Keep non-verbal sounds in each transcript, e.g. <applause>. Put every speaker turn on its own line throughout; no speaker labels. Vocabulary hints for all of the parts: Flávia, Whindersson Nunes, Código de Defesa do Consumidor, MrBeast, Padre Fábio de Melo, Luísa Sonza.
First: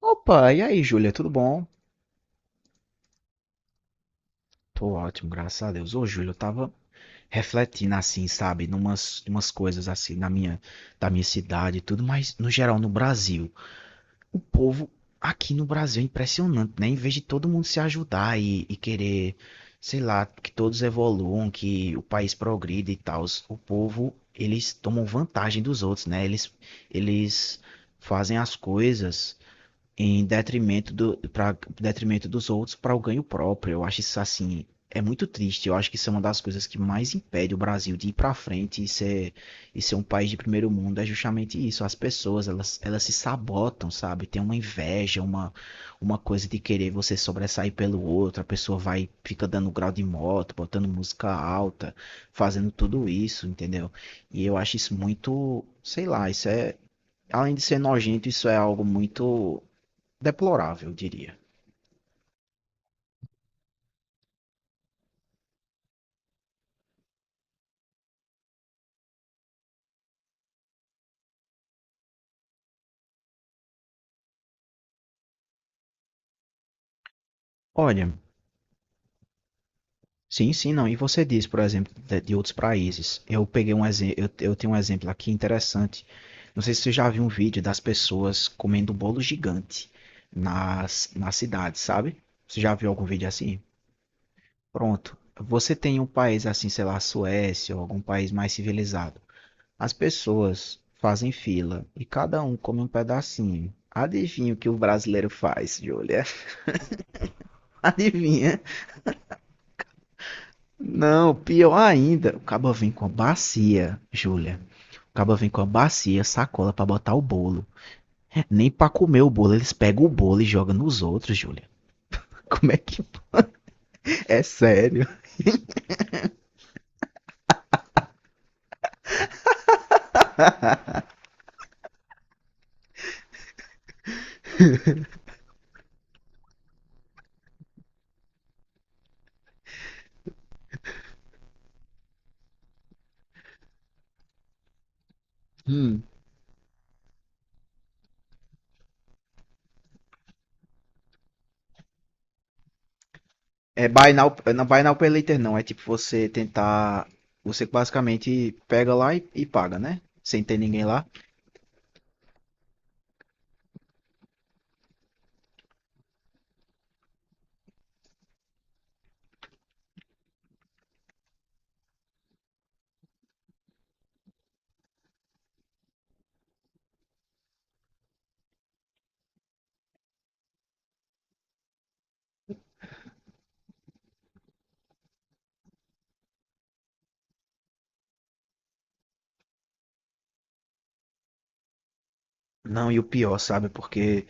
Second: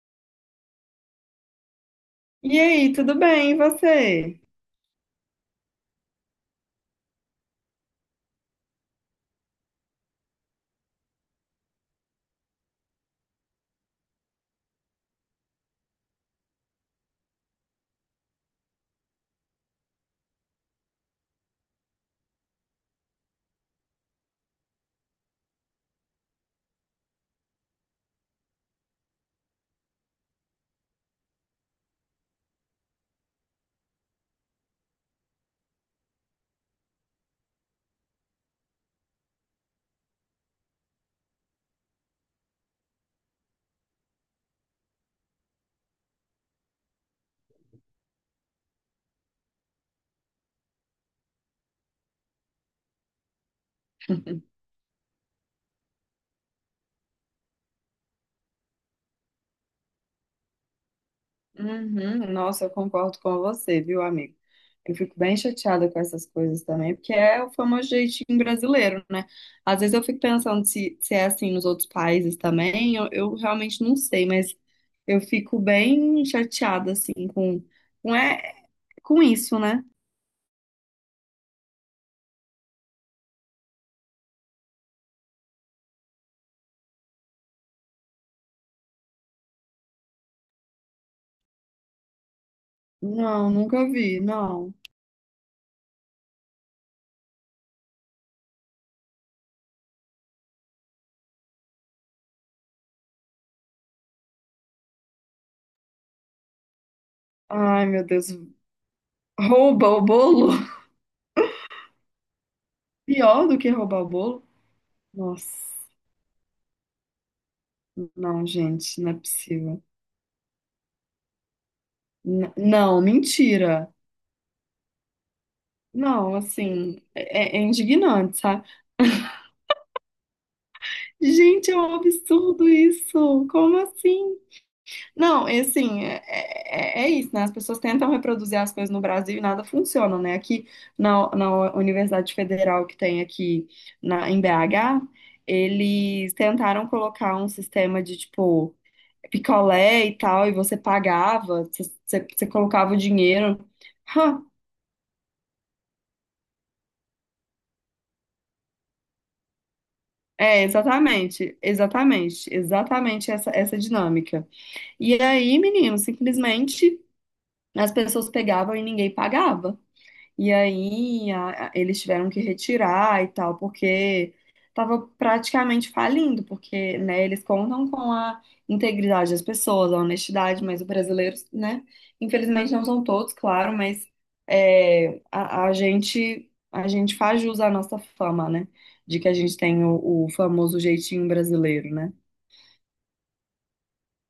Opa, e aí, Júlia, tudo bom?
E aí, tudo bem? E você?
Tô ótimo, graças a Deus. Ô, Júlia, eu tava refletindo assim, sabe, numas coisas assim da minha cidade e tudo, mas no geral no Brasil, o povo aqui no Brasil é impressionante, né? Em vez de todo mundo se ajudar e querer, sei lá, que todos evoluam, que o país progrida e tal, o povo, eles tomam vantagem dos outros, né? Eles fazem as coisas em detrimento dos outros para o ganho próprio. Eu acho isso assim, é muito triste. Eu acho que isso é uma das coisas que mais impede o Brasil de ir para frente e ser, um país de primeiro mundo. É justamente isso. As pessoas, elas se sabotam, sabe? Tem uma inveja, uma coisa de querer você sobressair pelo outro. A pessoa vai, fica dando grau de moto, botando música alta, fazendo tudo isso, entendeu? E eu acho isso muito, sei lá, isso é. Além de ser nojento, isso é algo muito deplorável, eu diria.
Uhum, nossa, eu concordo com você, viu, amigo? Eu fico bem chateada com essas coisas também, porque é o famoso jeitinho brasileiro, né? Às vezes eu fico pensando se é assim nos outros países também, eu realmente não sei, mas eu fico bem chateada, assim,
Olha,
com, é, com isso, né?
sim, sim, não. E você diz, por exemplo, de outros países. Eu peguei um exemplo, eu tenho um exemplo aqui interessante. Não sei se você já viu um vídeo das pessoas comendo um bolo gigante na cidade, sabe? Você já viu algum vídeo
Não,
assim?
nunca vi, não.
Pronto. Você tem um país assim, sei lá, Suécia ou algum país mais civilizado. As pessoas fazem fila e cada um come um pedacinho. Adivinha o que o brasileiro faz, Júlia? <laughs>
Ai, meu Deus,
Adivinha?
rouba o bolo?
Não, pior ainda, o caba vem com
<laughs>
a
Pior do que
bacia,
roubar o bolo?
Júlia. O caba
Nossa,
vem com a bacia, sacola pra botar o bolo.
não,
Nem pra
gente, não é
comer o bolo, eles
possível.
pegam o bolo e jogam nos outros, Júlia. <laughs> Como é
Não,
que.
mentira.
É sério.
Não, assim, é indignante, sabe? Gente, é um absurdo isso. Como assim? Não, e assim, é isso, né? As pessoas tentam reproduzir as coisas no Brasil e nada funciona, né? Aqui na Universidade Federal que tem aqui em BH,
Hum.
eles tentaram colocar um sistema de, tipo, picolé e tal, e você pagava, você colocava o dinheiro.
É buy now,
<laughs>
não buy now pay later não, é tipo você tentar, você basicamente pega lá e paga, né? Sem ter
É,
ninguém lá.
exatamente, exatamente, exatamente essa dinâmica. E aí, menino, simplesmente as pessoas pegavam e ninguém pagava. E aí eles tiveram que retirar e tal, porque estava praticamente falindo, porque, né, eles contam com a integridade das pessoas, a honestidade, mas os brasileiros, né, infelizmente não são todos, claro, mas é, a, a gente faz jus à nossa fama, né, de que a gente tem o famoso jeitinho brasileiro, né?
Não, e o pior, sabe? Porque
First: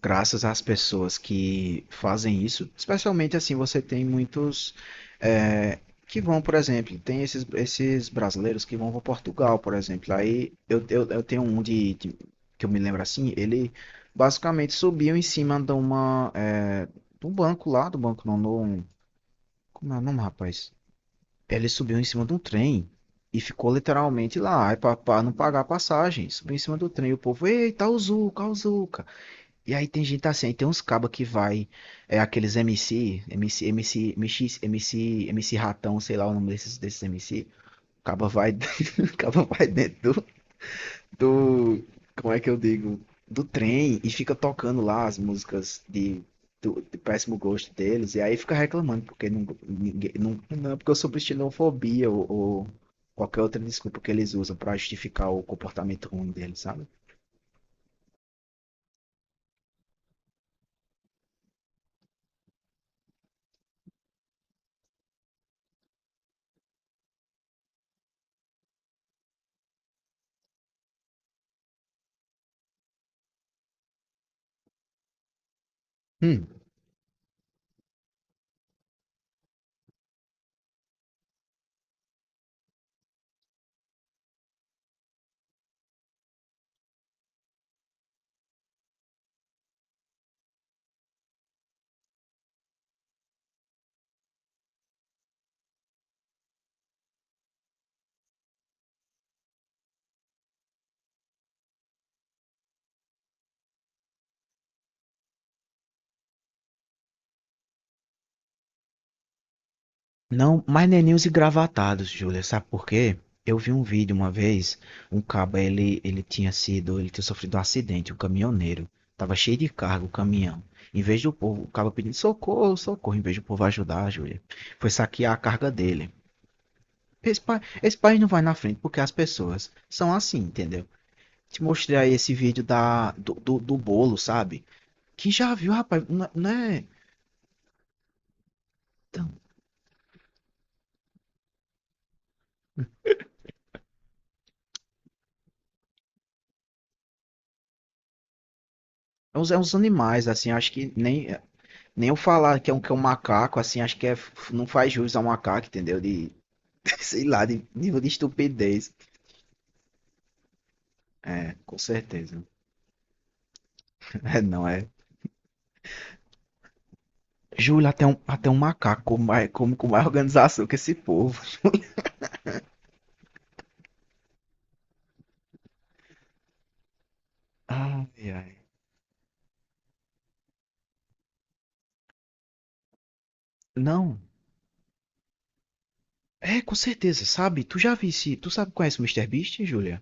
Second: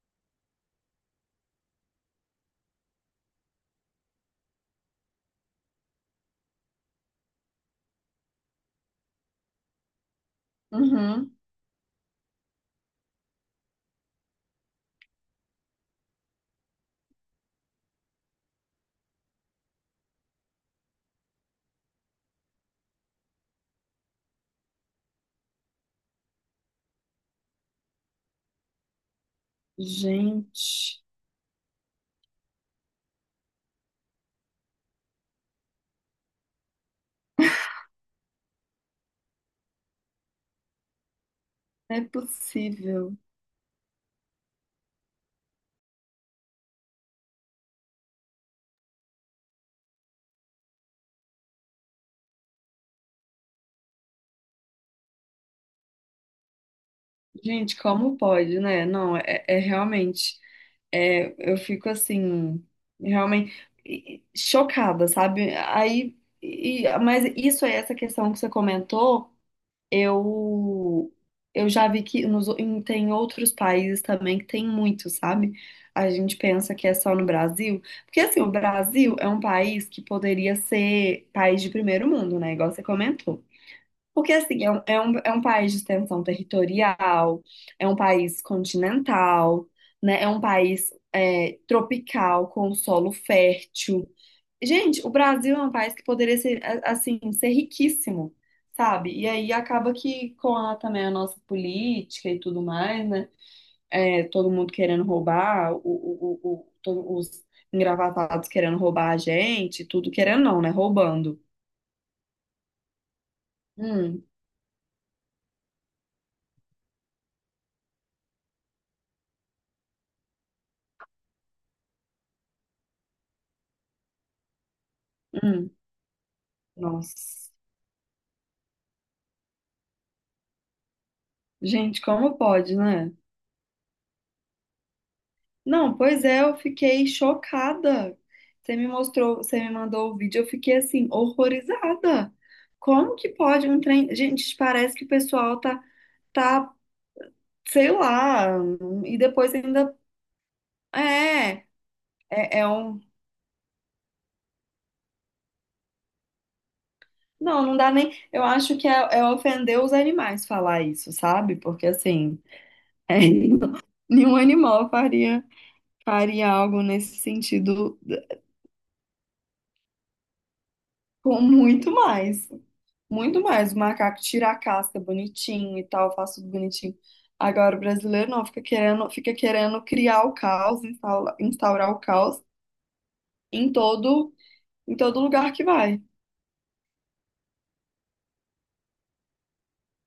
graças às pessoas que fazem isso, especialmente assim, você tem muitos é, que vão, por exemplo, tem esses brasileiros que vão para Portugal, por exemplo. Aí eu, eu
Uhum.
tenho um que eu me lembro assim, ele basicamente subiu em cima de de um banco lá, do banco não, não, como é o nome, rapaz? Ele subiu em cima de um trem. E ficou literalmente lá, para não pagar a passagem. Subiu em cima do trem. E o povo, eita, o Zuca, o Zuca. E aí tem gente assim, aí tem uns
Gente,
cabas que vai, é aqueles MC Ratão, sei lá o nome desses MC. O caba vai, <laughs> o caba vai dentro do,
não é
como é que eu digo,
possível.
do trem e fica tocando lá as músicas de péssimo gosto deles. E aí fica reclamando porque não, ninguém, não porque eu sou xenofobia ou qualquer outra desculpa que eles usam pra justificar o comportamento ruim deles, sabe?
Gente, como pode, né? Não, é é realmente. É, eu fico assim, realmente chocada, sabe? Aí, mas isso é essa questão que você comentou. Eu, eu já vi que tem outros países também que tem muito, sabe? A gente
Hum.
pensa que é só no Brasil, porque assim, o Brasil é um país que poderia ser país de primeiro mundo, né? Igual você comentou. Porque, assim, é um país de extensão territorial, é um país continental, né? É um país é, tropical, com solo fértil. Gente, o Brasil é um país que poderia ser, assim, ser riquíssimo, sabe? E aí acaba que com a, também a nossa política e tudo mais, né? É, todo mundo querendo roubar, os engravatados querendo roubar a gente, tudo querendo não,
Não,
né?
mas nem os
Roubando.
engravatados, Júlia, sabe por quê? Eu vi um vídeo
Hum,
uma vez, um cabo, ele tinha sofrido um acidente, um caminhoneiro, tava cheio de carga o caminhão. Em vez do povo, o cabo pedindo socorro, socorro, em vez do povo ajudar, Júlia, foi saquear a
hum,
carga dele. Esse,
nossa.
pa- esse país não vai na frente porque as pessoas são assim, entendeu? Te
Gente,
mostrei aí
como
esse vídeo
pode, né?
do bolo, sabe? Que já viu,
Não,
rapaz,
pois
não,
é,
não
eu
é...
fiquei chocada. Você me
Então,
mostrou, você me mandou o vídeo, eu fiquei assim, horrorizada. Como que pode um trem. Gente, parece que o pessoal tá, sei lá, e
é
depois
uns, é uns
ainda.
animais, assim, acho que nem.
É,
Nem eu falar
é
que é um que é
um.
um macaco, assim, acho que é, não faz jus ao macaco, entendeu? De, <laughs> sei lá,
Não,
de
não dá
nível de
nem. Eu acho que
estupidez.
é ofender os animais falar isso, sabe?
É, com
Porque assim,
certeza.
é, <laughs>
<laughs>
nenhum
É, não
animal
é.
faria, faria algo nesse
Júlio,
sentido
até um macaco como com mais organização que esse
com
povo.
muito mais. Muito mais. O macaco tira a casca bonitinho e tal, faz tudo bonitinho. Agora o
Ai,
brasileiro não,
ai.
fica querendo criar o caos, instaurar o caos em
Não.
todo, em todo lugar que vai.
É, com certeza, sabe? Tu já vi se tu sabe, conhece o MrBeast, Júlia?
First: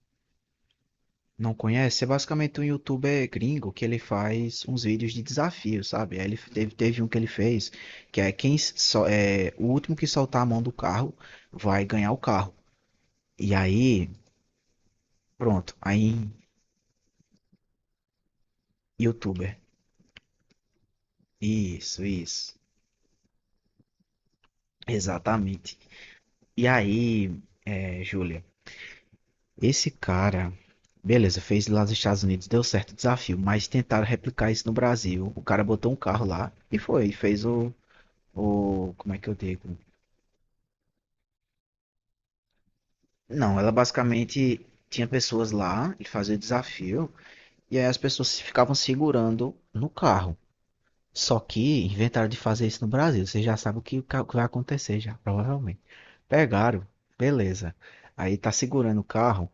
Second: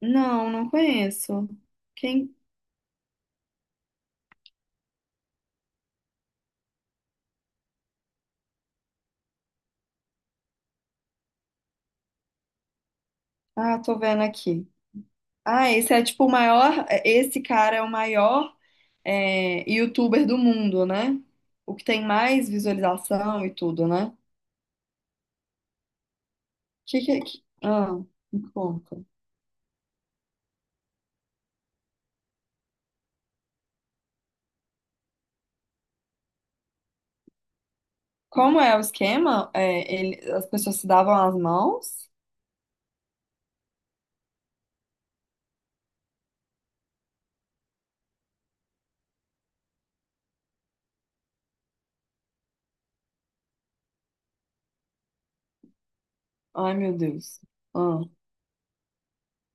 Não, não conheço.
Não conhece? É
Quem?
basicamente um youtuber gringo que ele faz uns vídeos de desafio, sabe? Aí ele teve um que ele fez, que é quem só é o último que soltar a mão do carro vai ganhar o carro. E
Ah, tô
aí,
vendo aqui. Ah,
pronto,
esse é tipo o
aí
maior. Esse cara é o maior
youtuber.
é, youtuber do mundo, né? O que
Isso,
tem mais
isso.
visualização e tudo, né?
Exatamente. E aí,
Ah, me
Júlia,
conta.
esse cara, beleza, fez lá nos Estados Unidos, deu certo o desafio, mas tentaram replicar isso no Brasil. O cara botou um carro lá e fez o,
Como é o
o, como é que eu
esquema?
digo?
É, as pessoas se davam as mãos?
Não, ela basicamente tinha pessoas lá, ele fazia o desafio, e aí as pessoas ficavam segurando no carro. Só que inventaram de fazer isso no Brasil. Você já sabe o que, o que vai acontecer já, provavelmente.
Ai,
Pegaram,
meu Deus.
beleza.
Ah,
Aí tá segurando o carro,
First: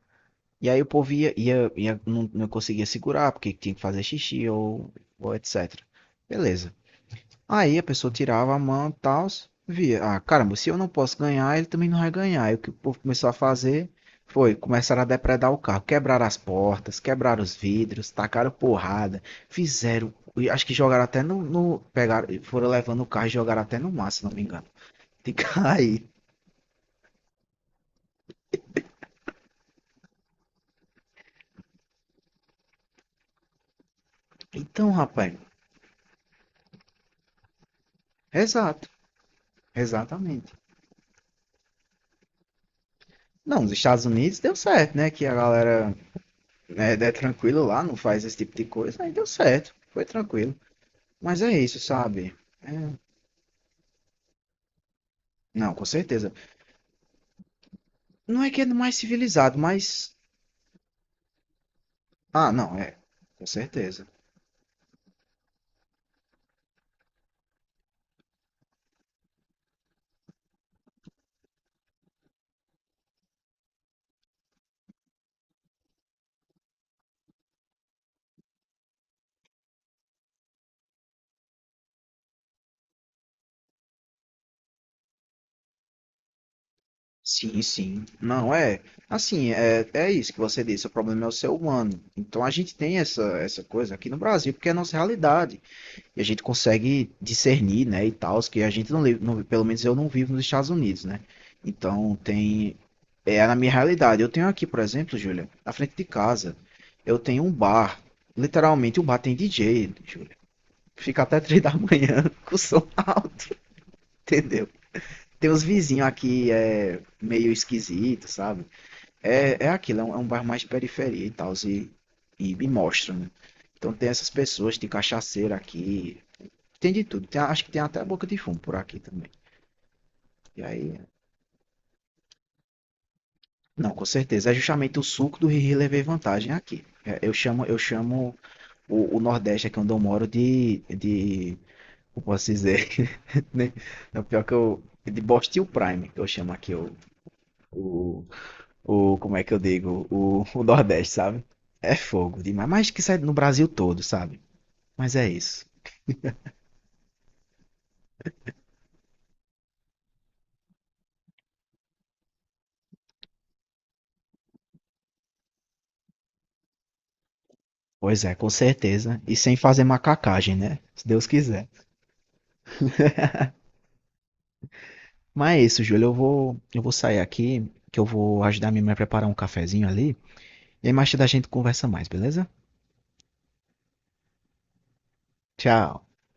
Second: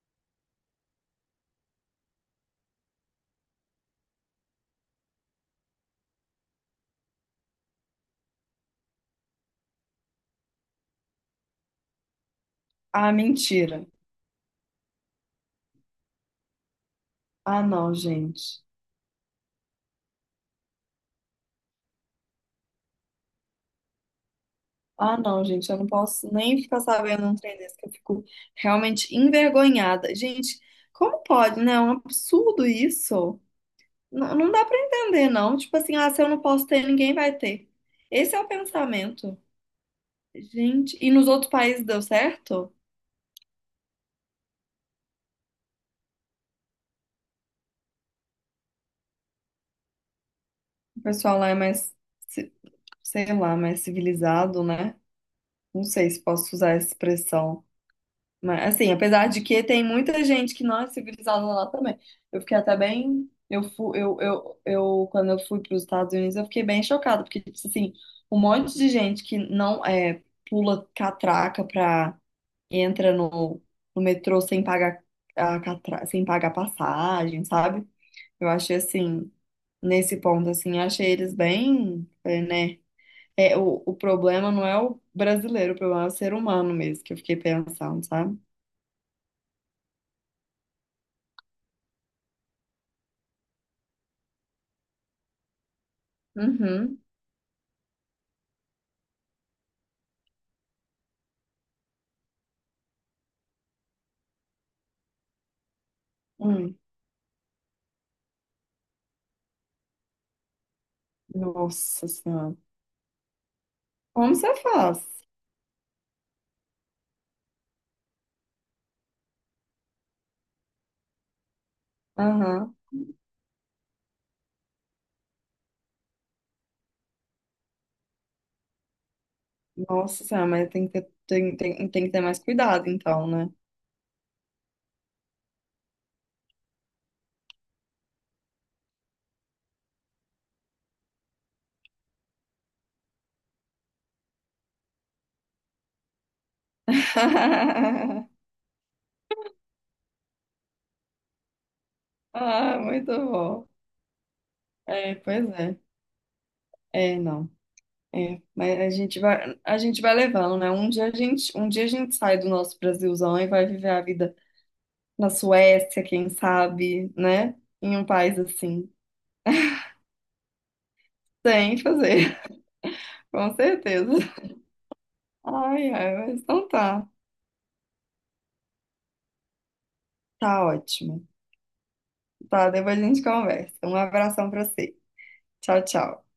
e aí o povo não conseguia segurar, porque tinha que fazer xixi ou etc. Beleza. Aí a pessoa tirava a mão e tal, via, ah, caramba, se eu não posso ganhar, ele também não vai ganhar. E o que o povo
Ah,
começou a
mentira.
fazer foi, começaram a depredar o carro, quebraram as portas, quebraram os
Ah, não,
vidros, tacaram
gente.
porrada, fizeram, e acho que jogaram até pegaram, foram levando o carro e jogaram até no mar, se não me engano,
Ah,
<laughs> de
não, gente, eu não
cair.
posso nem ficar sabendo um trem desse, que eu fico realmente envergonhada. Gente, como pode, né? É um absurdo isso. Não, não dá pra
Então,
entender,
rapaz,
não. Tipo assim, ah, se eu não posso ter, ninguém vai ter. Esse é o
exato,
pensamento.
exatamente.
Gente, e nos outros países deu certo?
Não, nos Estados Unidos deu certo, né, que a galera né, é tranquilo lá, não faz esse tipo de coisa, aí deu certo, foi tranquilo.
O pessoal
Mas
lá
é
é
isso,
mais,
sabe?
ci-
É.
sei lá, mais civilizado, né?
Não,
Não
com
sei se
certeza.
posso usar essa expressão.
Não é que é
Mas, assim,
mais
apesar de
civilizado,
que tem
mas.
muita gente que não é civilizada lá também. Eu
Ah,
fiquei até
não, é.
bem.
Com
Eu, fu,
certeza.
eu, quando eu fui para os Estados Unidos, eu fiquei bem chocada, porque, tipo assim, um monte de gente que não é, pula catraca pra, entra no, no metrô sem pagar sem pagar passagem, sabe? Eu achei, assim, nesse ponto, assim, eu achei eles bem, é, né? É, o problema não é o brasileiro, o problema é o ser humano mesmo, que eu fiquei
Sim,
pensando,
sim.
sabe?
Não, é. Assim, é, é isso que você disse. O problema é o ser humano. Então a gente tem essa coisa aqui no Brasil, porque é a nossa realidade. E a gente
Uhum.
consegue discernir, né, e tal, que a gente não, não, pelo menos eu não vivo nos Estados Unidos, né? Então tem é na minha realidade. Eu tenho aqui, por exemplo, Júlia, na frente de casa,
Hum,
eu tenho um bar. Literalmente o bar tem DJ, Júlia. Fica até três da
nossa
manhã <laughs>
senhora.
com o som alto,
Como você
entendeu?
faz?
Tem os vizinhos aqui é meio esquisito, sabe? É, é aquilo, é um bar mais de periferia e tal, e me
Aham.
mostra, né? Então tem essas pessoas, de cachaceiro aqui, tem de tudo. Acho que tem até a boca de fumo por aqui também.
Nossa senhora,
E
mas tem
aí.
que ter, tem que ter mais cuidado, então, né?
Não, com certeza. É justamente o suco do Riri levei vantagem aqui. É, Eu chamo o Nordeste aqui onde eu moro de. Como posso dizer? <laughs> né? É o pior que eu. De Bostil Prime, que eu chamo aqui o. o,
<laughs>
o como é que eu digo? O Nordeste, sabe? É fogo demais.
Ah,
Mas que
muito
sai no Brasil
bom.
todo, sabe?
É,
Mas é
pois
isso.
é. É, não. É, mas a gente vai levando, né? Um dia a gente sai do nosso Brasilzão e vai viver a vida na Suécia, quem sabe, né? Em um
Pois é,
país
com
assim.
certeza. E sem fazer macacagem, né? Se Deus quiser.
Sem fazer, <laughs> com certeza.
Mas é isso,
Ai,
Júlio. Eu
ai, mas
vou,
então
eu vou
tá.
sair aqui, que eu vou ajudar minha mãe a preparar um cafezinho ali.
Tá
E aí mais
ótimo.
tarde a gente conversa mais, beleza?
Tá, depois a gente conversa. Um abração pra você. Tchau,
Tchau.
tchau.